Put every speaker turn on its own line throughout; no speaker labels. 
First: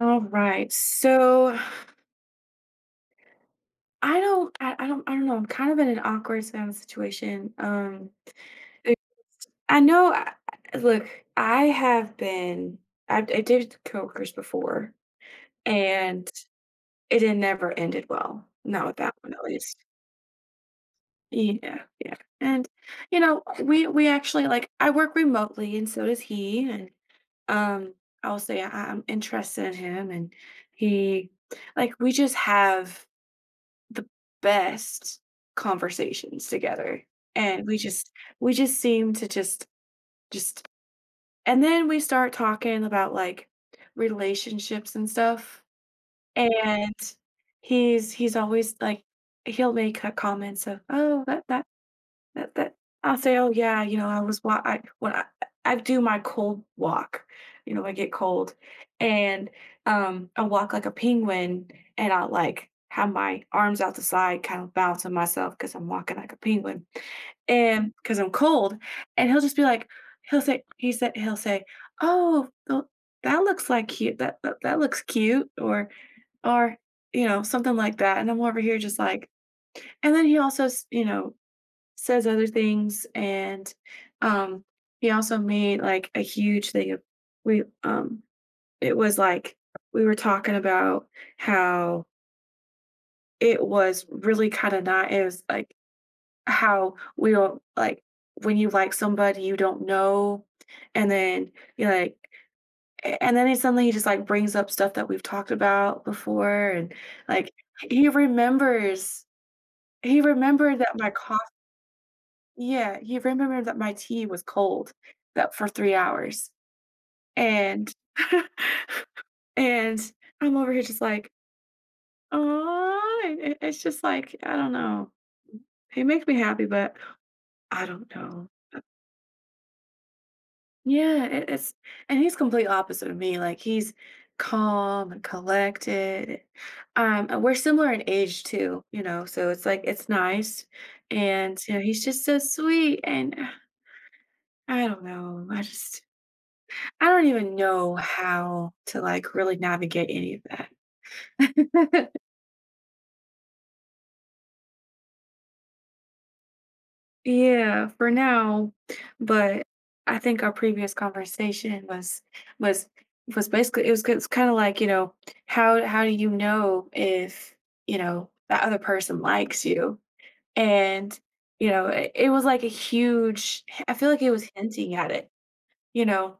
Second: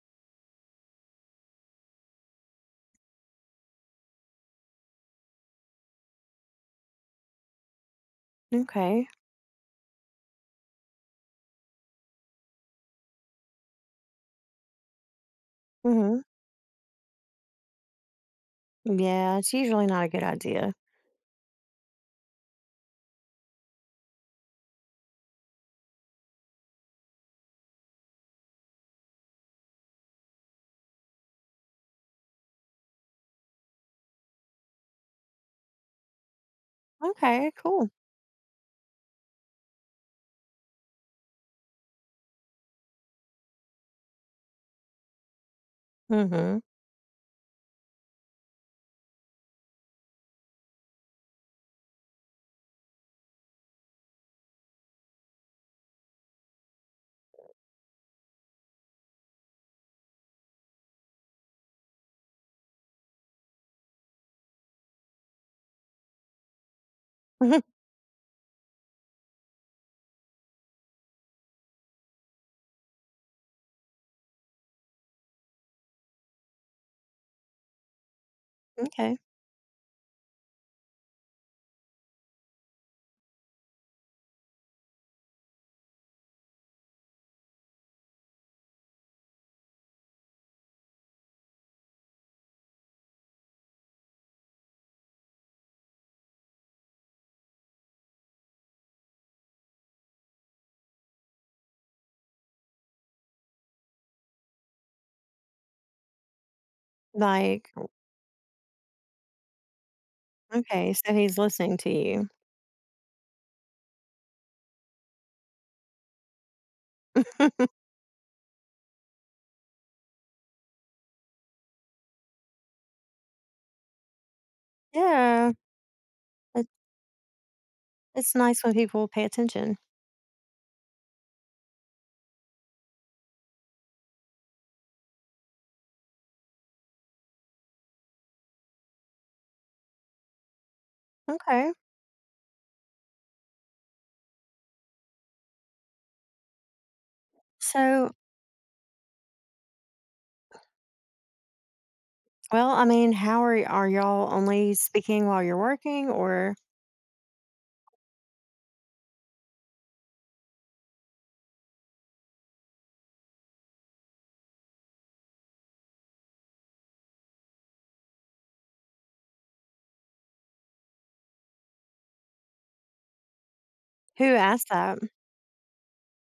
All right. So I don't know. I'm kind of in an awkward kind of situation. Mm,
Okay.
I know look, I have been I did coworkers before,
Hmm.
and it had never ended well. Not with that one
Yeah,
at
it's
least.
usually not a good idea.
Yeah, yeah. And we actually, like, I work remotely and so does he, and um I'll say I'm interested in him, and he like we just have the best conversations together.
Okay,
And we
cool.
just we just seem to just just and then we start talking about, like, relationships and stuff.
Hmm.
And he's always like, he'll make comments of, oh, that that that that I'll say, "Oh, yeah, you know, I was wa I when I do my cold walk, you know, I get cold, and, I walk like a penguin, and I, like, have my arms out the side, kind of bouncing myself because 'cause I'm walking like a penguin, and because 'cause I'm cold." And he'll just be like, he'll say, "Oh, tho that looks like cute that that that looks cute," or, something like that. And I'm over here just
Okay.
like. And then he also s says other things. And um he also made like a huge thing of, we it was like we were talking about how it was really kind of not it was like how we don't like when you like somebody you don't know. And then you like and then he just like brings up stuff that we've talked about before. And, like,
Like,
he remembers he remembered
okay,
that my
so he's
car.
listening to you.
Yeah, he remembered that my tea was cold, that, for 3 hours, and and I'm over here just like, oh. It's just like, I don't know.
Yeah,
He makes me happy,
it,
but I don't
it's
know.
nice when
Uh,
people pay attention.
yeah, it it's and he's complete opposite of me, like, he's calm and collected. And we're similar in age too, you know, so it's like, it's nice. And
Okay.
he's just so sweet, and I don't know, I don't even know
So,
how to, like, really navigate any of that.
well, I mean, how are y'all only speaking while you're working, or
Yeah, for now. But I think our previous conversation was was basically, it's kind of like, you know, how do you know if, that other person likes you? And it was like a huge I feel like
who
it was
asked
hinting
that?
at it, you know.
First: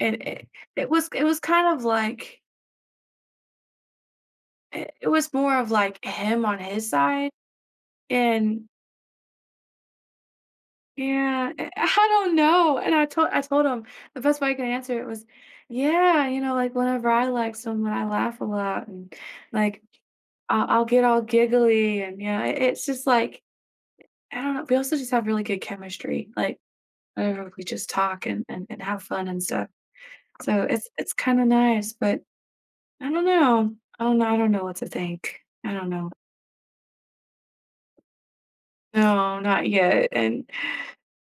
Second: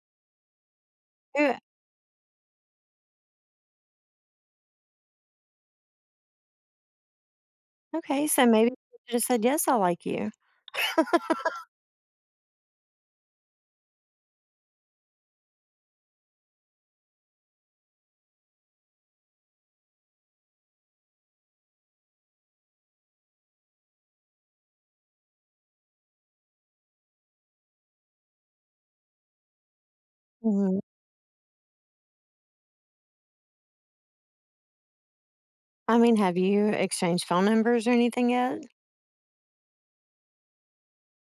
And it was
Who?
kind of like, it was more of like him on his side.
Okay, so
And
maybe you should have said yes. I like you.
yeah, I don't know. And I told him the best way I could answer it was, yeah, you know, like, whenever I like someone, I laugh a lot and, like, I'll get all giggly. And yeah, it's just like, I don't know. We also just have really good chemistry, like, whenever we just talk, and have fun and stuff. So
Hmm.
it's kind of nice, but I don't know. I don't know. I don't know what to think. I don't
I
know.
mean, have you exchanged phone numbers or anything yet?
No, not yet. And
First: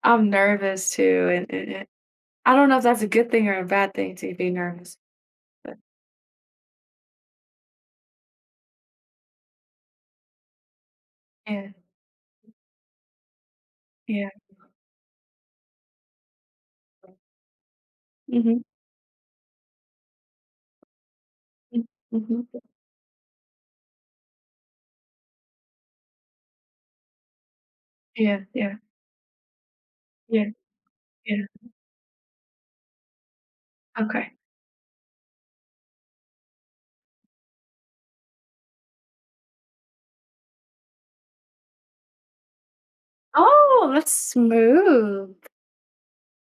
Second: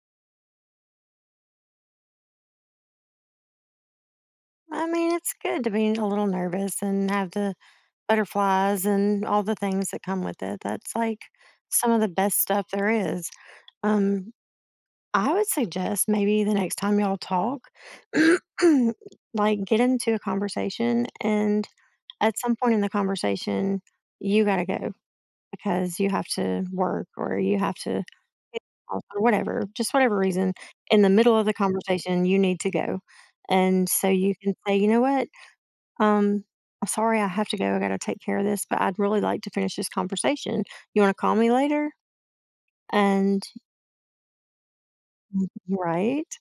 I'm nervous too. And I don't know if that's a good thing or a bad thing to be
I
nervous.
mean, it's good to be a little nervous and have the butterflies and all the things that come with it. That's like
Yeah,
some of the best stuff there is.
yeah.
Um, I would suggest maybe the next time y'all talk,
Mhm,
like get into a conversation, and
mm,
at
mhm.
some point in the conversation, you got to go because you have to work or you have to,
Yeah, yeah,
or whatever, just whatever
yeah,
reason, in the middle
yeah,
of the conversation, you need to go. And so
okay.
you can say, you know what? Um, I'm sorry I have to go. I got to take care of this, but I'd really like to finish this conversation. You want to call me later? And
Oh, that's smooth.
right.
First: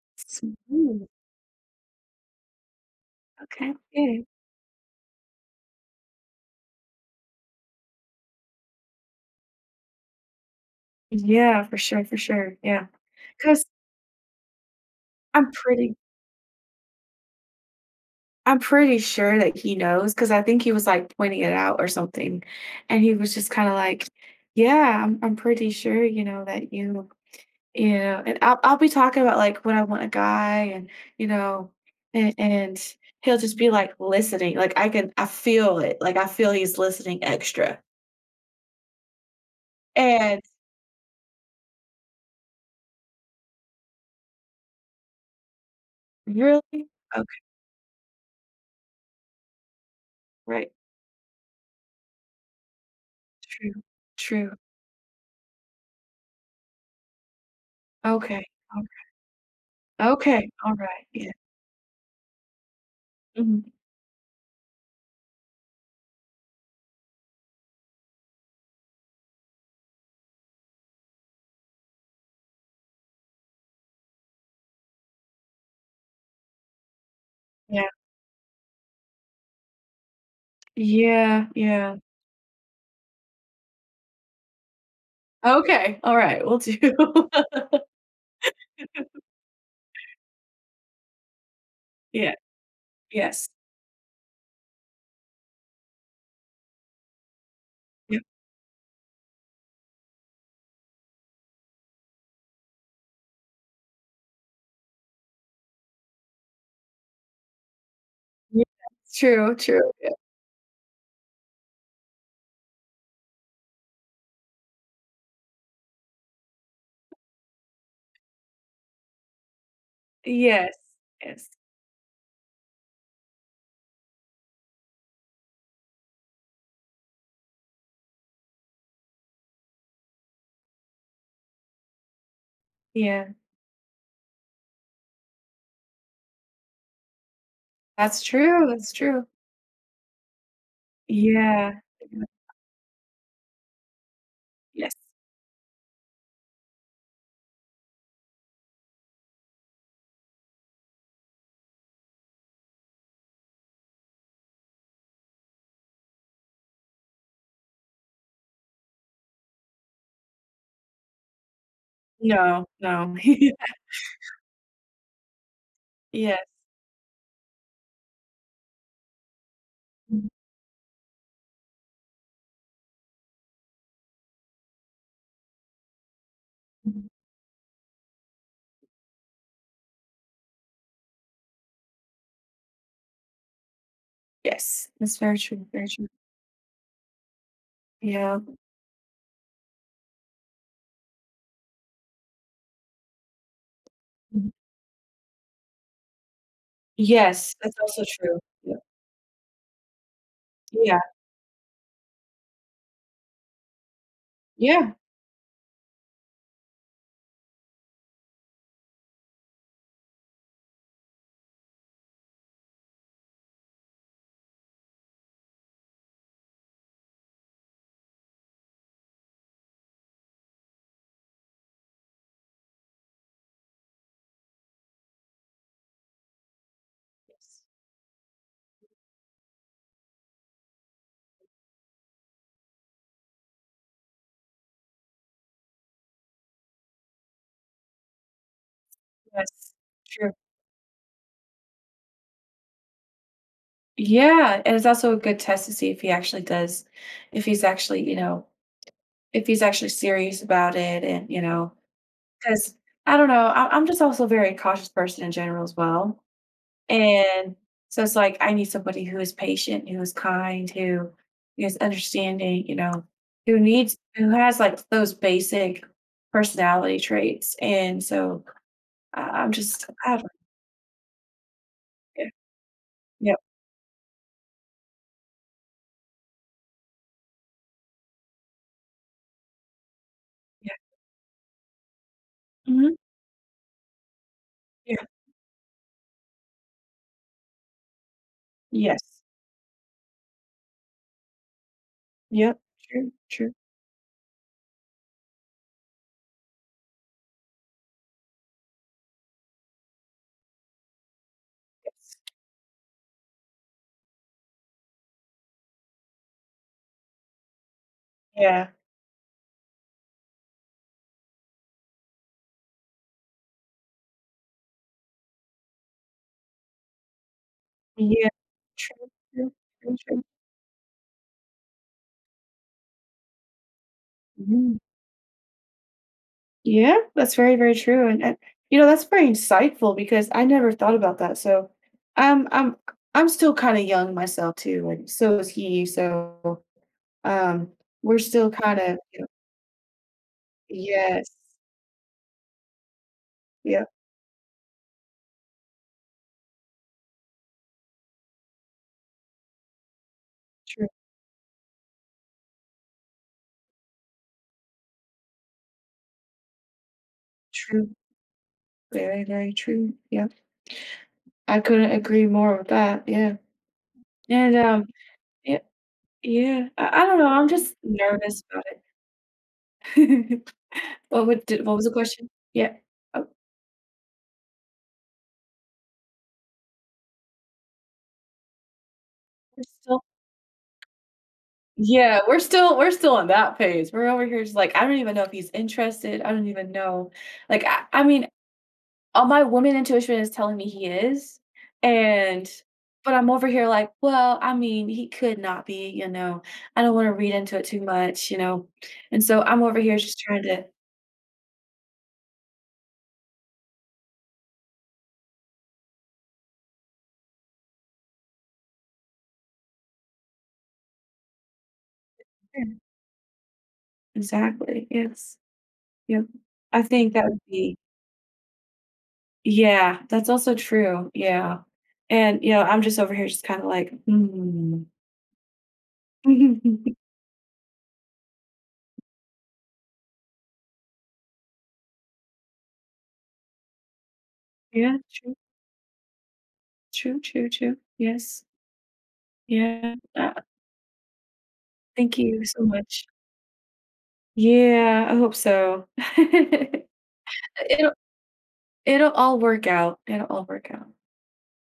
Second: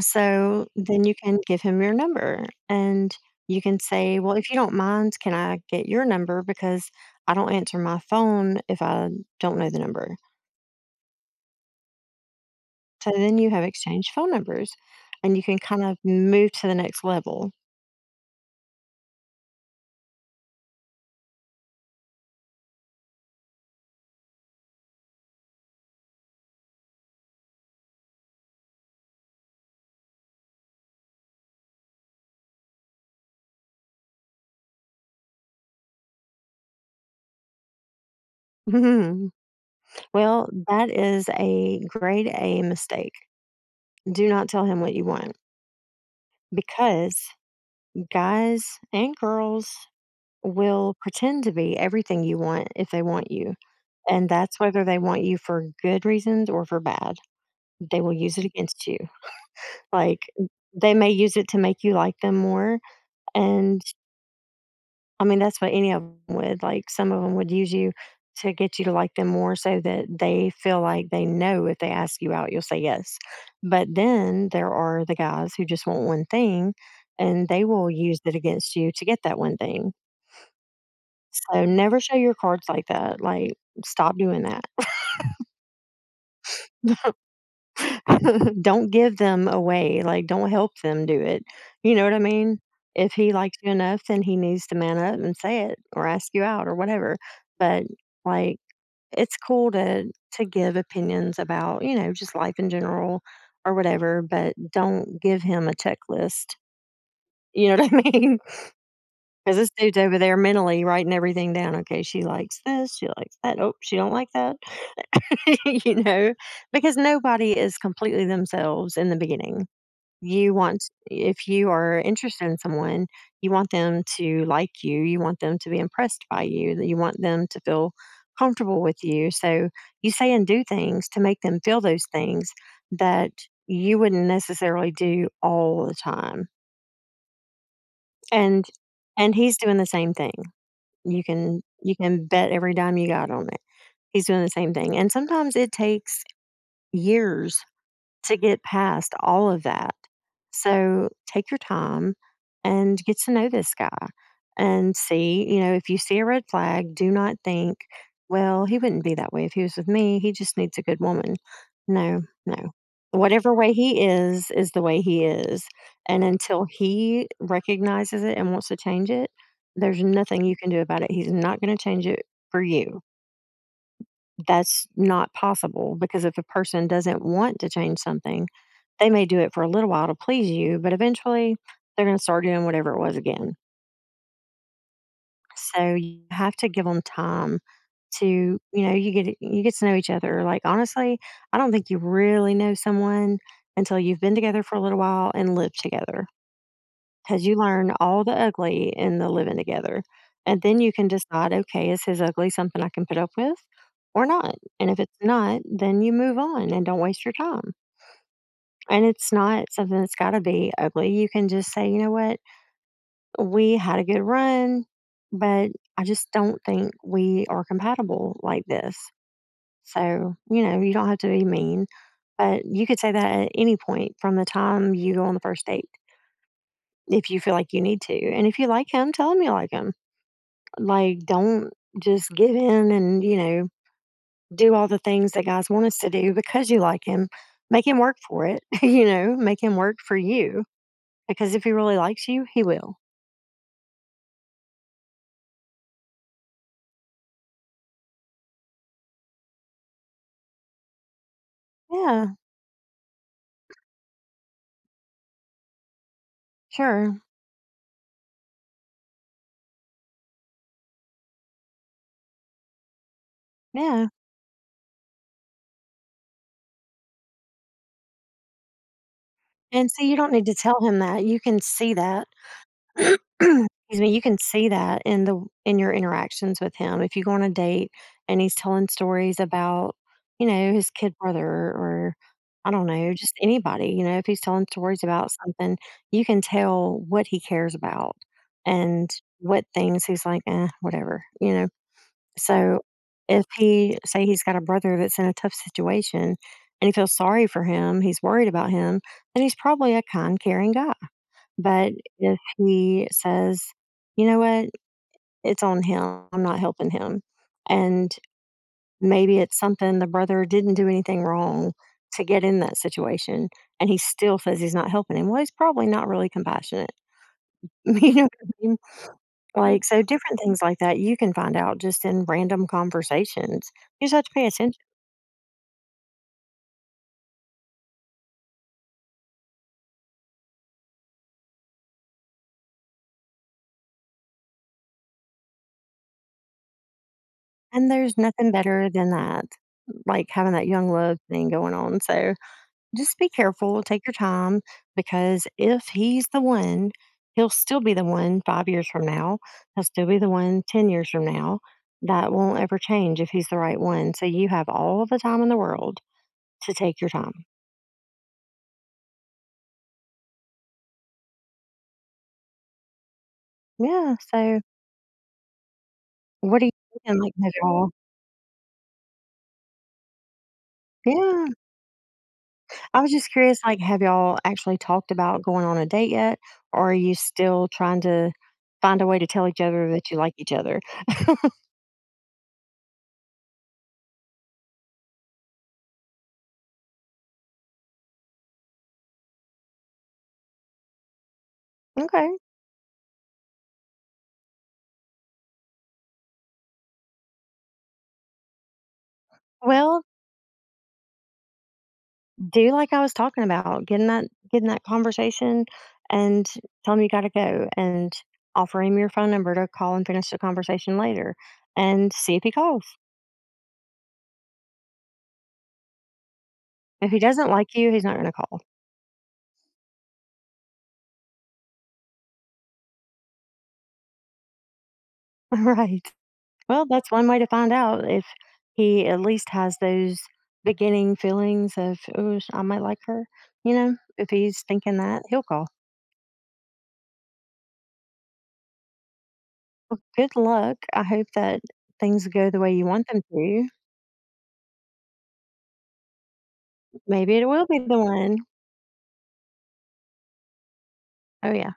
So then
Smooth,
you can give him your number, and you
okay.
can say,
Yeah.
well, if you don't mind, can I get your number? Because I don't answer my phone if I don't know the number.
Yeah, for sure, yeah.
So then you
Because
have
'Cause
exchanged phone numbers and you
I'm
can kind
pretty
of move to the next level.
I'm pretty sure that he knows. Because I think he was, like, pointing it out or something, and he was just kinda like, "Yeah, I'm pretty sure, you know, that you." You know, and I'll be talking about, like, what I want a guy and, you know, and he'll just be, like, listening, like, I feel it, like, I feel he's listening extra.
Mhm.
And
Well, that is a grade A mistake. Do not tell him what you want,
really?
because
Okay,
guys and girls
right.
will pretend to be everything you want if they want you.
True,
And
true.
that's whether they want you for good reasons or for bad. They will use
Okay,
it against
alri
you. Like,
okay,
they
alright,
may
yeah,
use it to make you like them more.
mhm,
And I mean, that's what any of them would. Like, some of them would use you to get you to like them more so that they feel like they know if they ask you out, you'll say yes. But then there are the guys who just want one thing, and they
yeah.
will use it against you to get that one thing.
Yeah,
So
yeah.
never show your cards like that, like, stop doing that.
Okay, alright, right. Will do.
Don't give them away, like, don't help them do it, you know what I
Yeah,
mean? If he
yes.
likes you enough, then he needs to man up and say it or ask you out or whatever, but,
Yep,
like, it's cool to give opinions about, you know, just life in general or whatever, but don't give him a checklist, you know what I mean?
yeah, true,
Because this
true,
dude's
yeah.
over there mentally writing everything down, "Okay, she likes this, she likes that, oh, she don't like that." You know, because nobody is completely themselves in the beginning. You
Yes,
want, if
yes.
you are interested in someone, you want them to like you want them to be impressed by you, that you want them to feel comfortable with you. So you say and do things to make them feel those things
Yeah,
that you wouldn't necessarily do all the time.
that's
And
true, that's true.
and he's doing the same thing. You can
Yeah.
you can bet every dime you got on it. He's doing the same
Yes.
thing. And sometimes it takes years to get past all of that. So take your time and get to know this guy, and see, you know, if you see a red flag, do not think, well, he wouldn't be that way if he was with me. He just needs a good woman. No,
No,
no.
no.
Whatever way he is the way he is. And
Yes.
until he recognizes it and wants to change it, there's nothing you can do about it. He's not going to change it for you. That's not possible, because if a person doesn't want to change something, they may do it for a little while to please you, but eventually they're going to start doing whatever it was again.
Yes, that's very true, very
So
true.
you have to give them time to,
Yeah.
you know, you get to know each other. Like honestly, I don't think you really know someone until you've been together for a little while and lived together, because
Yes,
you
that's
learn
also
all the
true. Yeah.
ugly in the living together. And then you
Yeah.
can decide, okay, is his ugly something I can put up with or not? And
Yeah.
if it's not, then you move on and don't waste your time. And it's not something that's got to be ugly. You can just say, you know what? We had a good run, but I just don't think we are compatible like this. So, you know, you don't have to be mean, but you could say that at any point from the time you go on the first date if you feel
Yes.
like you need to. And if you like him, tell him you like him. Like, don't just give in and, you know, do all the things that guys want us to do because you like him. Make him work for it, you know, make
Yes.
him work for
True.
you, because if he really likes you, he will.
Yeah, and it's also a good test to see if he's actually, you know, if he's actually serious about it, and,
Yeah,
because I don't know, I'm just also a very cautious person in general as well.
sure.
And so it's like I need somebody who is patient, who is kind, who is understanding, you know,
Yeah.
who has, like, those basic personality traits. And so I I'm just
And see,
I
you
don't know.
don't need to tell him that, you can see that.
Yeah. Yep.
Excuse me, you can see that in your interactions with him. If you go on a date and he's telling stories about, you know,
Yeah.
his kid brother or I don't
Mhm.
know, just anybody, you know, if he's telling
Yeah.
stories about something, you can tell what he cares about
Yes.
and what things he's like, "Eh, whatever," you know?
Yep.
So
True.
if
True.
he say he's got a brother that's in a tough situation and he feels sorry for him, he's worried about him, then he's probably a kind, caring guy. But
Yes.
if he says, you know what, it's on him, I'm not helping him. And
Yeah.
maybe it's something the brother didn't do anything wrong to get in that situation and he still says he's not helping him. Well, he's probably not really compassionate. You know
Yeah.
what I mean?
True. True.
Like,
True.
so
True.
different things like that you can find out just in random conversations. You just have to pay
Mhm.
attention.
Yeah, that's very, very true, and that's very insightful because I never thought about that. So, I'm I'm I'm still kinda young myself too, like, so is he, so, um,
And there's
we're still
nothing better
kinda,
than
you know
that, like, having that young love
Yes.
thing going on, so just be careful,
Yeah,
take your time, because if he's the one, he'll still be the one 5 years from now, he'll still be the one 10
true,
years from now. That won't ever change if he's the right one, so you have all the time in the world to take your time.
true. Very, very true. Yeah, I couldn't agree more with that, yeah,
Yeah,
and,
so
um Yeah,
what are
yeah.
you
I don't
thinking,
know,
like,
I'm just
overall?
nervous about it. What would
Yeah.
d what was the question? Yeah.
I was
Oh,
just curious, like, have y'all actually talked about going on a date yet? Or are you still trying to find a way to tell each
we're
other
still
that you like each other?
yeah, we're still on that page. We're over here just like, I don't even know if he's interested. I don't even know. Like, I mean, all my woman intuition is telling me he is.
Okay.
And But I'm over here like, well, I mean, he could not be, you know. I don't want to read into it too much, you know. And so I'm over here
Well,
just trying to.
do like I was talking about, getting that conversation and tell him you gotta go and offer him your phone number to call and finish the conversation later and see if he
Yeah,
calls.
exactly. Yes. Yep. I
If
think
he
that would
doesn't like
be.
you, he's not gonna call.
Yeah, that's also true. Yeah. And I'm just over here just kind of like, hmm.
Right. Well, that's one way to find out if he at least has those beginning feelings of, oh, I might like her. You know, if he's thinking
Yeah,
that, he'll call.
true, true, true. Yes. Yeah.
Well, good luck. I hope that
Thank
things
you
go the
so
way you
much.
want them to.
Yeah, I hope so.
Maybe it will be
It'll
the one.
it'll all work out. It'll all work out.
Oh, yeah.